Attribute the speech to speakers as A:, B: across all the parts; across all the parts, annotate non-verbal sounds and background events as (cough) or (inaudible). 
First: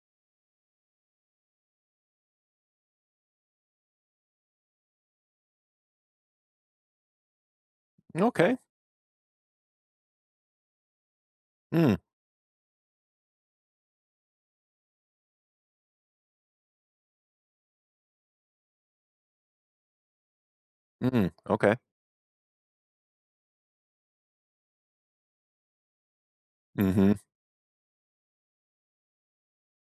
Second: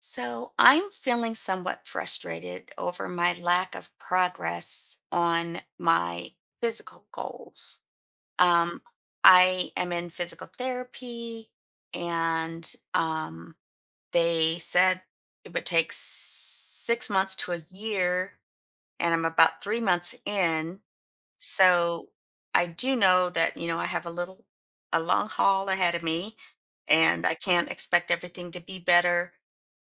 A: So I'm feeling somewhat frustrated over my lack of progress on my physical goals.
B: Okay.
A: Um, I am in physical therapy,
B: Mm,
A: and they said it would take 6 months to a year, and I'm about 3 months in.
B: mm, okay.
A: So I do know that, you know, I have a little, a long haul ahead of me,
B: Mhm.
A: and I can't expect everything to be better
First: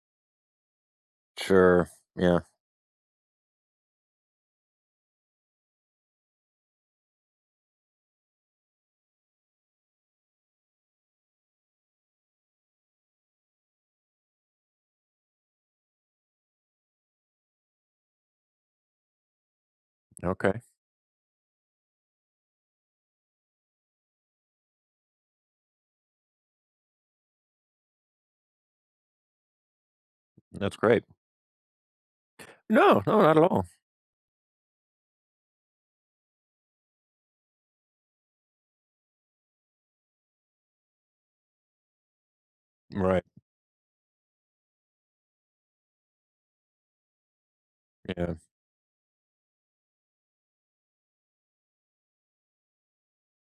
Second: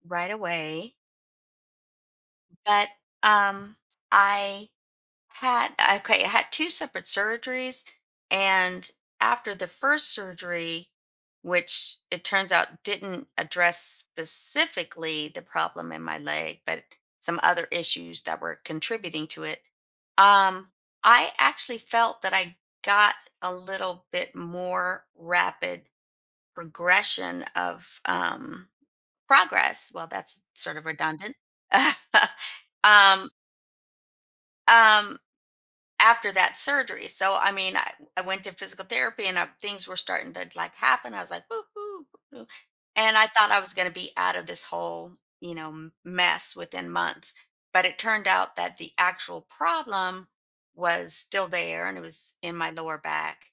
A: right away.
B: Sure. Yeah.
A: But um, I had okay, I had two separate surgeries, and after the first surgery, which it turns out didn't address specifically the problem in my leg, but some other issues that were contributing to it,
B: Okay.
A: um, I actually felt that I got a little bit more rapid progression of progress. Well, that's
B: That's
A: sort of
B: great.
A: redundant. (laughs)
B: No, no,
A: um,
B: not at all.
A: um After that surgery, so I mean, I went to physical therapy, and I, things were starting to like happen. I was like, woo, woo, woo, and
B: Right.
A: I thought I was going to be out of this whole mess within months. But it turned
B: Yeah.
A: out that the actual problem was still there, and it was in my lower back.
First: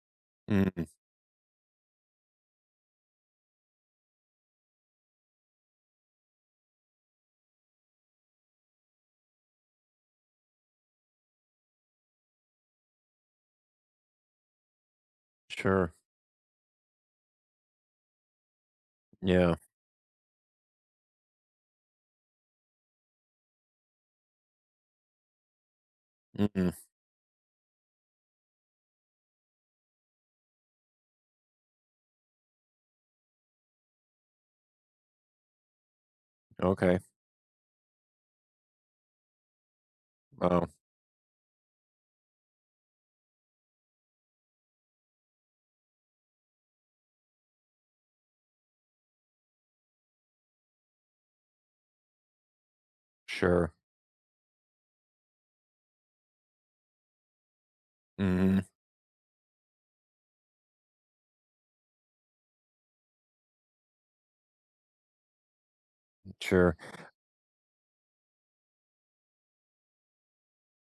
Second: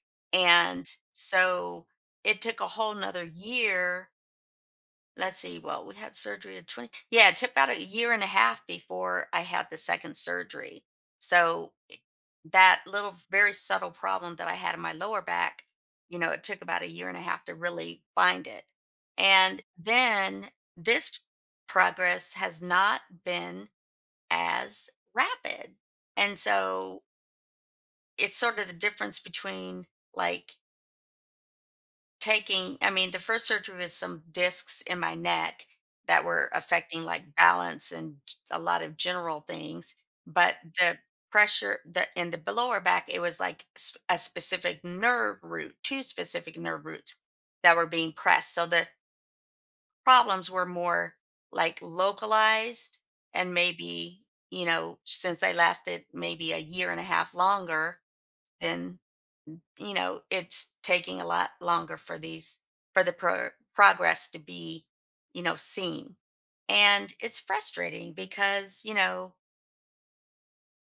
B: Mm,
A: And so it took a whole nother year. Let's see, well, we had surgery at 20, yeah, it took about a year and a half before I had the second surgery. So that little very subtle problem that I had in my lower back,
B: sure.
A: you know, it took about a year and a half to really find it.
B: Yeah.
A: And then this progress has not been as rapid. And
B: Mm,
A: so it's sort of the difference between like taking I mean, the first surgery was some discs in my neck that were
B: okay.
A: affecting like balance and a lot of general things, but
B: Oh,
A: the pressure the in the lower back, it was like a specific nerve root, two specific nerve roots that were being pressed. So the problems were more like localized and
B: sure.
A: maybe, you know, since they lasted maybe a year and a half longer
B: Mhm.
A: than, it's taking a lot longer for these for the progress to be seen.
B: Sure.
A: And it's frustrating because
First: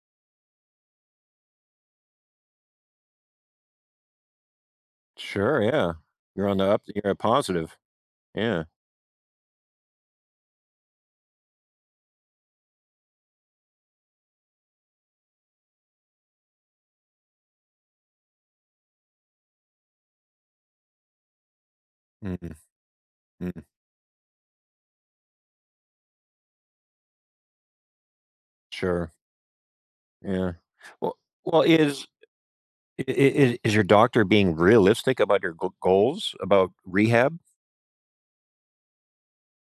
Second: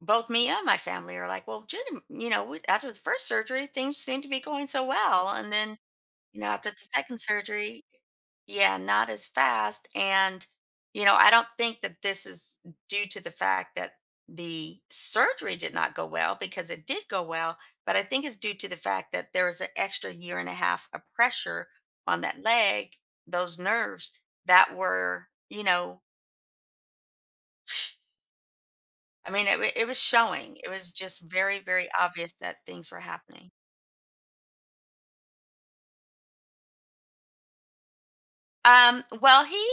A: both me and my family are like, well, Jen, after the first surgery, things seem to be going so well. And
B: Sure.
A: then,
B: Yeah. You're on the
A: after the
B: up. You're a
A: second
B: positive.
A: surgery.
B: Yeah.
A: Yeah, not as fast. And, I don't think that this is due to the fact that the surgery did not go well, because it did go well, but I think it's due to the fact that there was an extra year and a half of pressure on that
B: Mm,
A: leg,
B: mm,
A: those nerves that were,
B: sure.
A: I mean, it was
B: Yeah.
A: showing. It was
B: Well,
A: just very,
B: well,
A: very
B: is
A: obvious that things were happening.
B: is your doctor being realistic about your goals about rehab?
A: Well, he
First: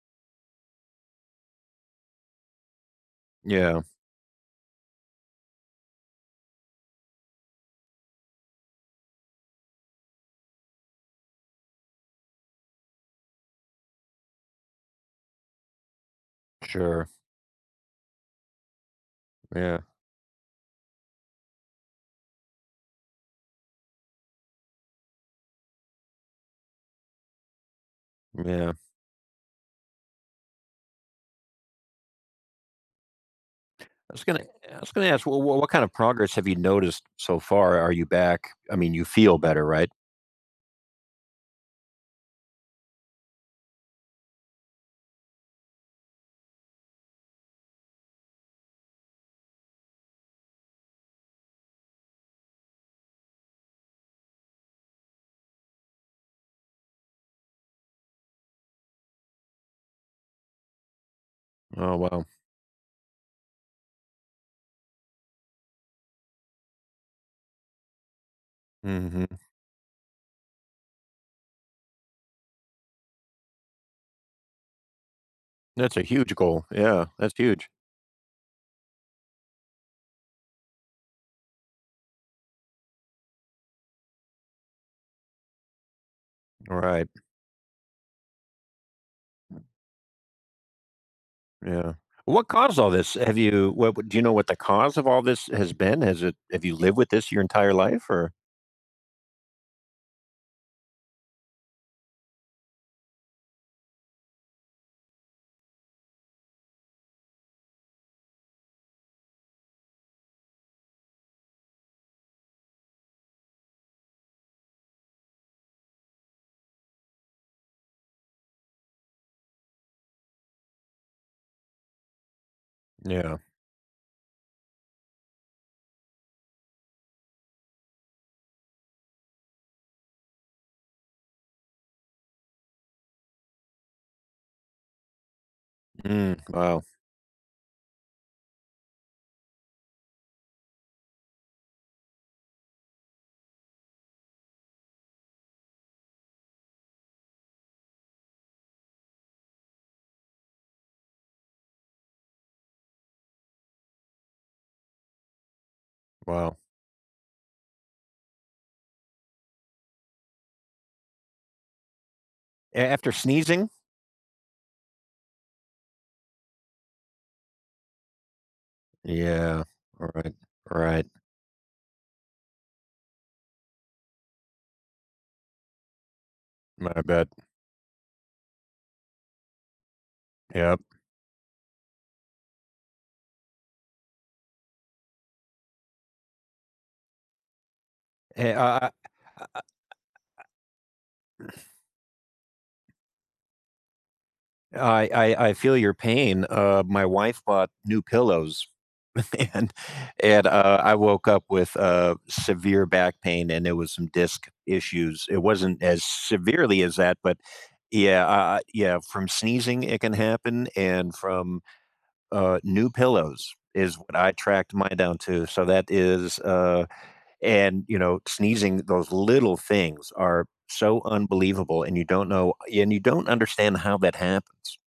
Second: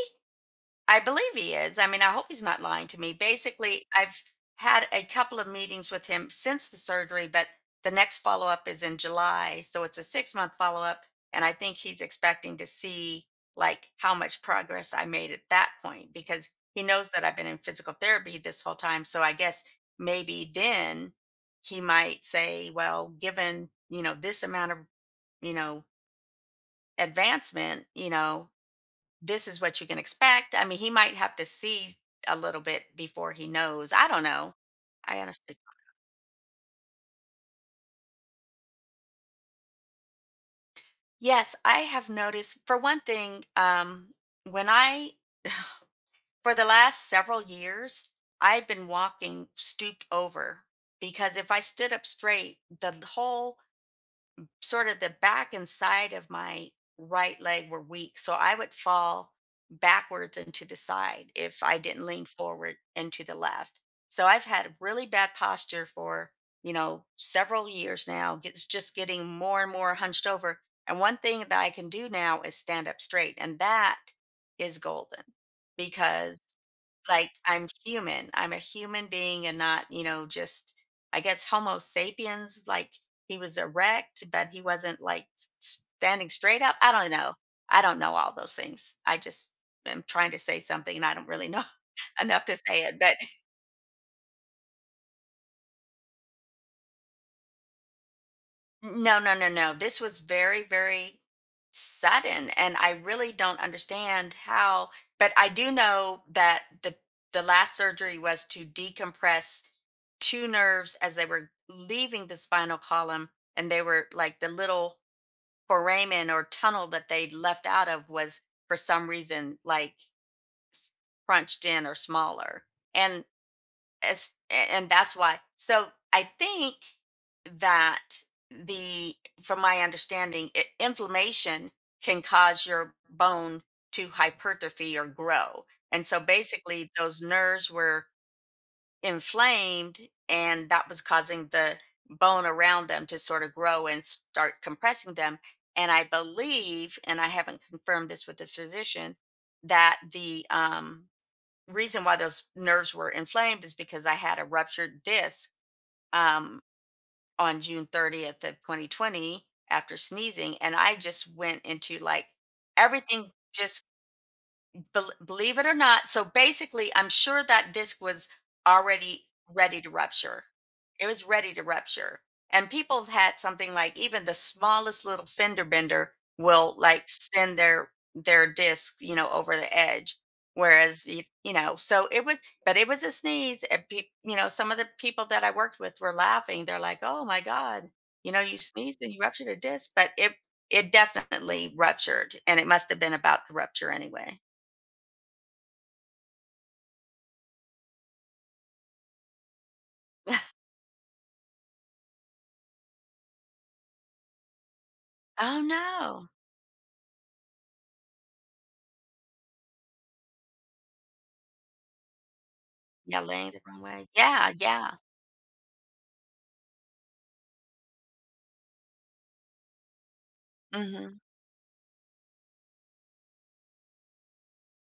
A: I believe he is. I mean, I hope he's not lying to me.
B: Yeah.
A: Basically, I've had a couple of meetings with him since the surgery, but the next follow up is in July. So it's a 6 month follow up. And I think he's expecting to see like how much progress I made at that point, because he
B: Sure.
A: knows that I've been in physical therapy this whole time. So I guess
B: Yeah.
A: maybe then he might say, well, given, this amount of, you know, advancement,
B: Yeah.
A: this is what you can expect. I mean, he might have to see a little bit before he knows. I
B: I
A: don't
B: was gonna
A: know.
B: I was gonna
A: I
B: ask, well,
A: honestly,
B: what kind of progress have you noticed so far? Are you back? I mean, you feel better, right?
A: yes, I have noticed. For one thing, when I, for the last several years, I've been walking stooped over, because if I stood up straight, the whole, sort of, the back and side of my right leg were weak. So I would fall backwards and to the side if I
B: Oh,
A: didn't
B: wow.
A: lean forward and to the left. So I've had really bad posture for, several years now. It's just
B: Mhm.
A: getting more and more hunched over. And one thing that I can do now is stand up straight. And that is golden,
B: That's a huge
A: because
B: goal. Yeah,
A: like,
B: that's huge.
A: I'm human. I'm a human being and not, just, I guess, Homo sapiens, like, he was erect, but he wasn't like standing straight up.
B: All
A: I
B: right.
A: don't know. I don't know all those things. I just am trying to say something and I don't really know
B: Yeah.
A: (laughs) enough
B: What
A: to
B: caused
A: say
B: all
A: it.
B: this?
A: But.
B: Have you what do you know what the cause of all this has been? Has it have you lived with this your entire life, or
A: No, no, no, no, this was very, very sudden, and I really don't understand how, but I do know that the last surgery was to decompress two nerves as they were leaving the spinal column, and they were like the little foramen or tunnel that they left out of was for some reason like s- crunched in or smaller. And
B: Yeah.
A: and that's why, so I think that the from my understanding, inflammation can cause your bone to hypertrophy or grow, and so
B: Mm, wow.
A: basically those nerves were inflamed, and that was causing the bone around them to sort of grow and start compressing them. And I believe, and I haven't confirmed this with the physician, that the reason why those nerves were inflamed is because I had a ruptured disc
B: Wow.
A: um, on June 30th of 2020 after sneezing, and I just went into like
B: A after
A: everything
B: sneezing?
A: just believe it or not, so basically, I'm sure that disc was already
B: Yeah.
A: ready to
B: All right.
A: rupture.
B: All right.
A: It was ready to rupture. And people have had something like even the smallest little fender bender will
B: I
A: like
B: bet.
A: send their disc, over the edge.
B: Yep.
A: Whereas, so it was, but it was a sneeze. And some of the people that I worked with were laughing. They're like, "Oh my god, you know,
B: Eh,
A: you
B: I
A: sneezed and you ruptured a disc." But it definitely ruptured, and it must have been about to rupture anyway.
B: I feel your pain. My wife bought new pillows (laughs) and
A: (laughs)
B: and I woke up with severe back pain, and there was some disc issues. It
A: Oh,
B: wasn't as
A: no.
B: severely as that, but yeah, yeah. From sneezing, it can happen, and from new
A: Yeah, laying
B: pillows
A: the wrong
B: is
A: way.
B: what I
A: Yeah,
B: tracked
A: yeah.
B: mine down to. So that is, and you know, sneezing. Those little things are so
A: Mhm.
B: unbelievable, and you don't know, and you don't understand how that happens.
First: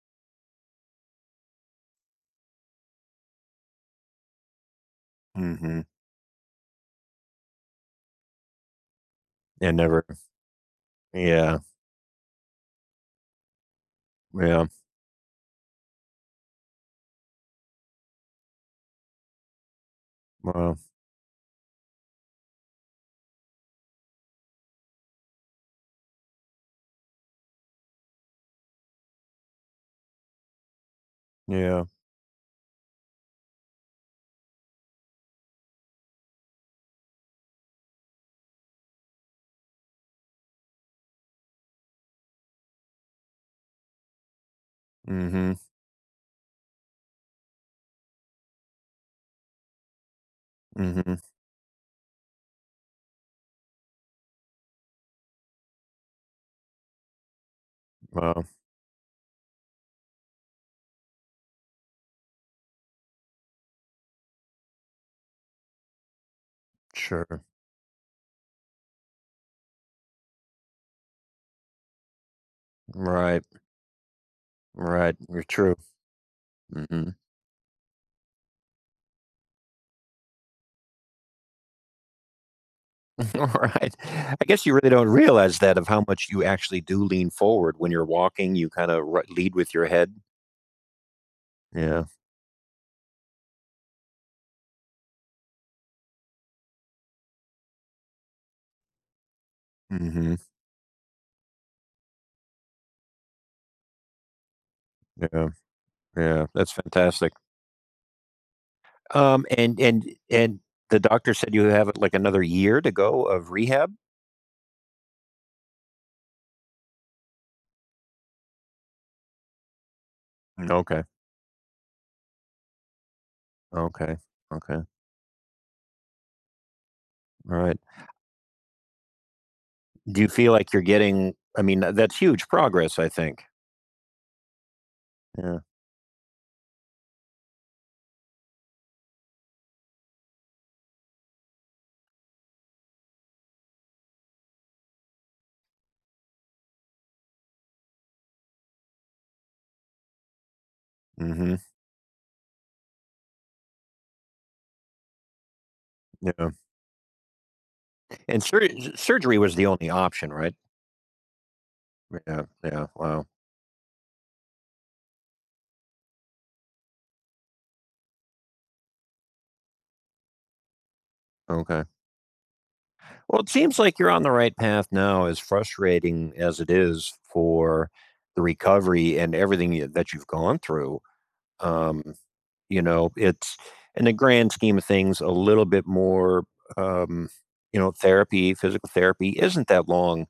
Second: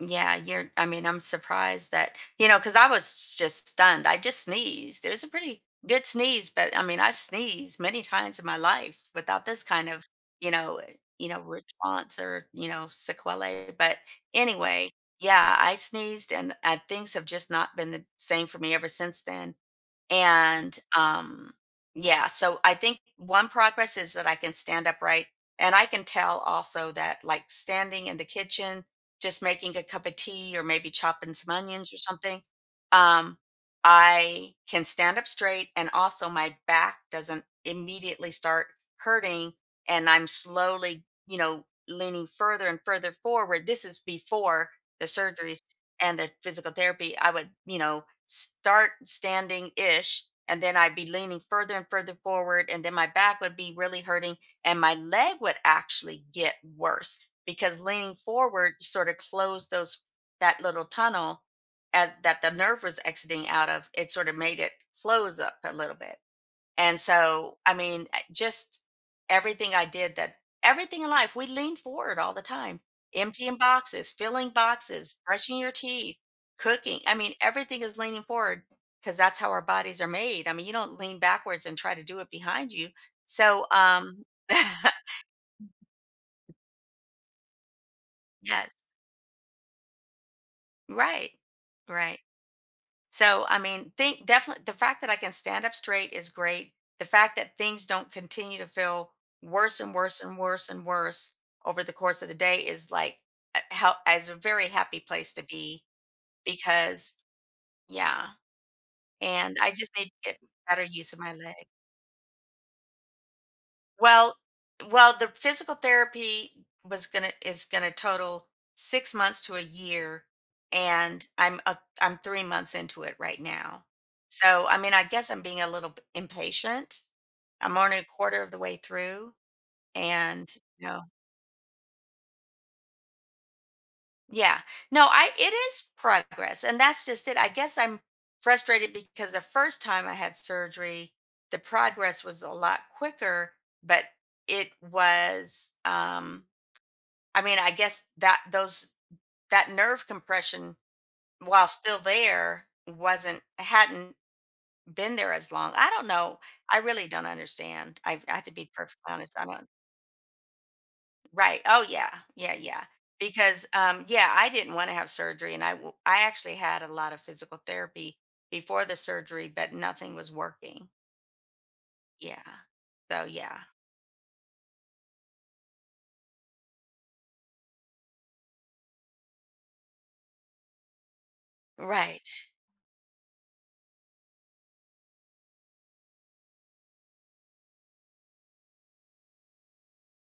A: Yeah, you're I mean, I'm surprised that, because I was just stunned. I just sneezed. It was a pretty
B: Mm-hmm.
A: good sneeze, but, I mean, I've sneezed many times in my life without this
B: And
A: kind
B: never,
A: of, you know eh,
B: yeah,
A: response or, sequelae, but
B: yeah,
A: anyway, yeah, I sneezed and, things have just not been the same for me ever since then. And
B: well,
A: yeah, so I think one progress is that I can stand upright, and I can tell also that like, standing in the kitchen just making a cup of tea or maybe chopping some
B: yeah.
A: onions or something, um I can stand up straight and also my back doesn't immediately start hurting, and I'm slowly, leaning further and further forward. This is before the
B: Mm-hmm.
A: surgery and the physical therapy, I would, start standing ish. And then I'd be
B: Mm-hmm.
A: leaning further and further forward. And then my back would be really hurting. And my leg would actually get worse because leaning
B: Well,
A: forward sort of closed that little tunnel that the nerve was exiting out of. It sort of made it close up a little bit. And
B: sure.
A: so, I mean, just, everything I did that everything in life, we lean forward all the time.
B: Right.
A: Emptying boxes, filling
B: Right.
A: boxes,
B: You're
A: brushing your
B: true.
A: teeth, cooking. I
B: Mhm.
A: mean, everything is leaning forward because that's how our bodies are made. I mean, you don't lean backwards and try to do it behind you.
B: (laughs)
A: So,
B: Right. I guess you really don't realize that of how much you actually do lean forward when you're
A: (laughs)
B: walking, you
A: yes,
B: kinda ri lead with your head.
A: right.
B: Yeah.
A: Right. So, I mean, think definitely the fact that I can stand up straight is great. The fact that things don't continue to feel worse and worse
B: Mhm.
A: and worse and worse over the course of the day is like is a very happy place to
B: Yeah.
A: be,
B: Yeah. That's
A: because
B: fantastic.
A: yeah,
B: Um,
A: and I
B: and
A: just
B: and
A: need to get
B: and
A: better
B: the
A: use of my
B: doctor
A: legs.
B: said you have, like, another year to go of rehab?
A: Well well, the physical therapy was gonna is gonna total 6 months to a year,
B: Mm, okay.
A: and I'm 3 months into it right now.
B: Okay.
A: So, I
B: Okay.
A: mean, I guess I'm being a little b impatient. I'm
B: Alright.
A: only a quarter of the way through,
B: Do you
A: and,
B: feel like you're
A: you know
B: getting I mean, that's huge progress, I think.
A: Yeah. No, I it
B: Yeah.
A: is progress, and that's just it. I guess I'm frustrated because the first time I had surgery, the progress was a lot quicker, but it was, I mean, I guess that those that nerve compression,
B: Mhm.
A: while still there, wasn't hadn't been there as long. I don't know.
B: Yeah.
A: I really don't understand. I
B: And
A: have to
B: sur
A: be perfectly
B: surgery
A: honest. I
B: was the
A: don't.
B: only option, right?
A: Right. Oh yeah.
B: Yeah,
A: Yeah. Yeah.
B: yeah, wow,
A: Because yeah, I didn't want to have surgery, and I actually had a lot of physical therapy before the surgery, but nothing was working.
B: okay.
A: Yeah. So
B: Well, it
A: yeah.
B: seems like you're on the right path now, as frustrating as it is for the recovery and everything y that you've gone through. Um,
A: Right.
B: you know, it's in the grand scheme of things, a little bit more, um, you know, therapy, physical therapy isn't that long,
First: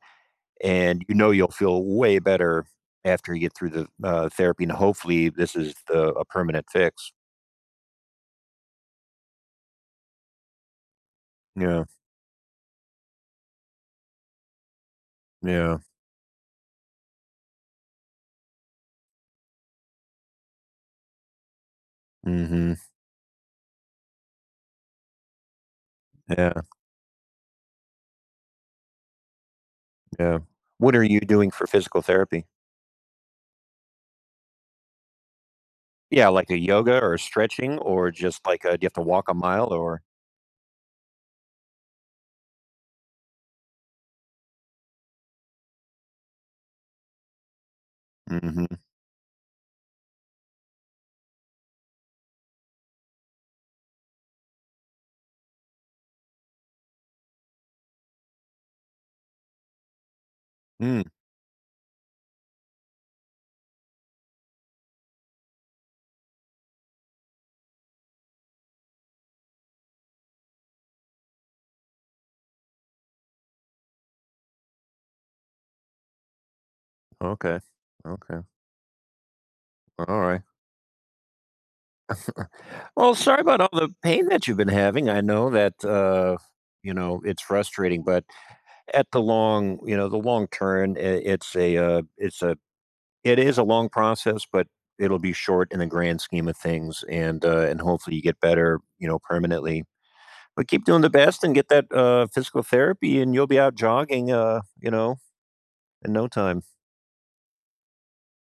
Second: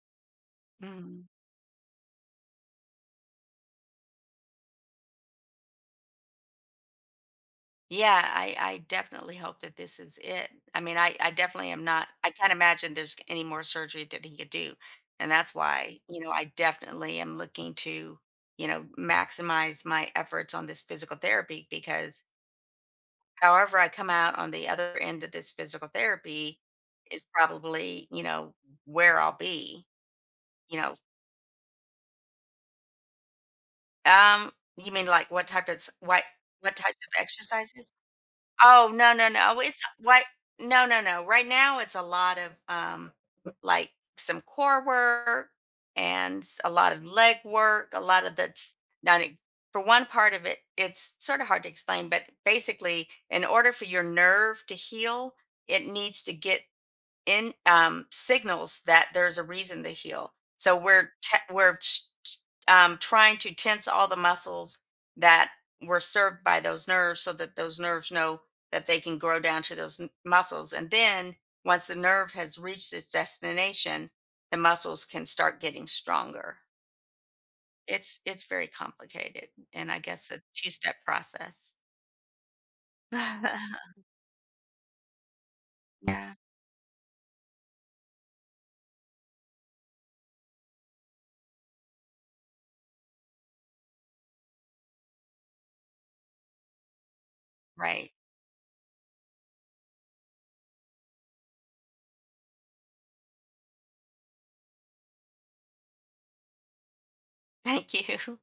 B: and you
A: Mm-hmm.
B: know you'll feel way better after you get through the, therapy, and hopefully this is the a permanent fix.
A: Yeah, I definitely hope that this is it. I mean, I definitely
B: Yeah,
A: am not, I can't imagine there's any more surgery that he could do. And that's
B: yeah,
A: why, I definitely am looking to, maximize my efforts on this physical therapy because
B: mhm,
A: however I come out on the other end of this physical therapy
B: yeah.
A: is probably, where I'll be,
B: Yeah.
A: you know.
B: What are you doing for physical therapy?
A: Um, you mean like
B: Yeah, like a
A: what
B: yoga
A: types
B: or
A: of
B: stretching,
A: exercises?
B: or just like, do you have
A: Oh,
B: to
A: no,
B: walk
A: no,
B: a
A: no,
B: mile
A: it's
B: or
A: right no, no, no, right now it's a lot of, like, some core work and s a lot of leg work, a lot of
B: Mhm.
A: that's not e for one part of it, it's sort of hard to explain, but basically, in order for your nerve to heal, it needs to get in signals that there's a reason to heal. So
B: Mm,
A: we're te- we're s- s- trying to tense all the muscles that were served by those nerves, so that those nerves know that they can grow down to those muscles, and then once the nerve has reached its destination, the muscles can start getting stronger.
B: okay.
A: It's
B: Okay.
A: it's very complicated, and I guess a
B: Alright.
A: two step process.
B: Well,
A: (laughs)
B: sorry
A: yeah,
B: about all the pain that you've been having. I know that, you know, it's frustrating, but at the long you know, the long turn, I it's a, it is a long process, but it'll be short in the grand scheme of things, and
A: right.
B: hopefully you get better, you know, permanently. But keep doing the best and get that, physical therapy, and you'll be out jogging, you know, in no time.
A: Thank you.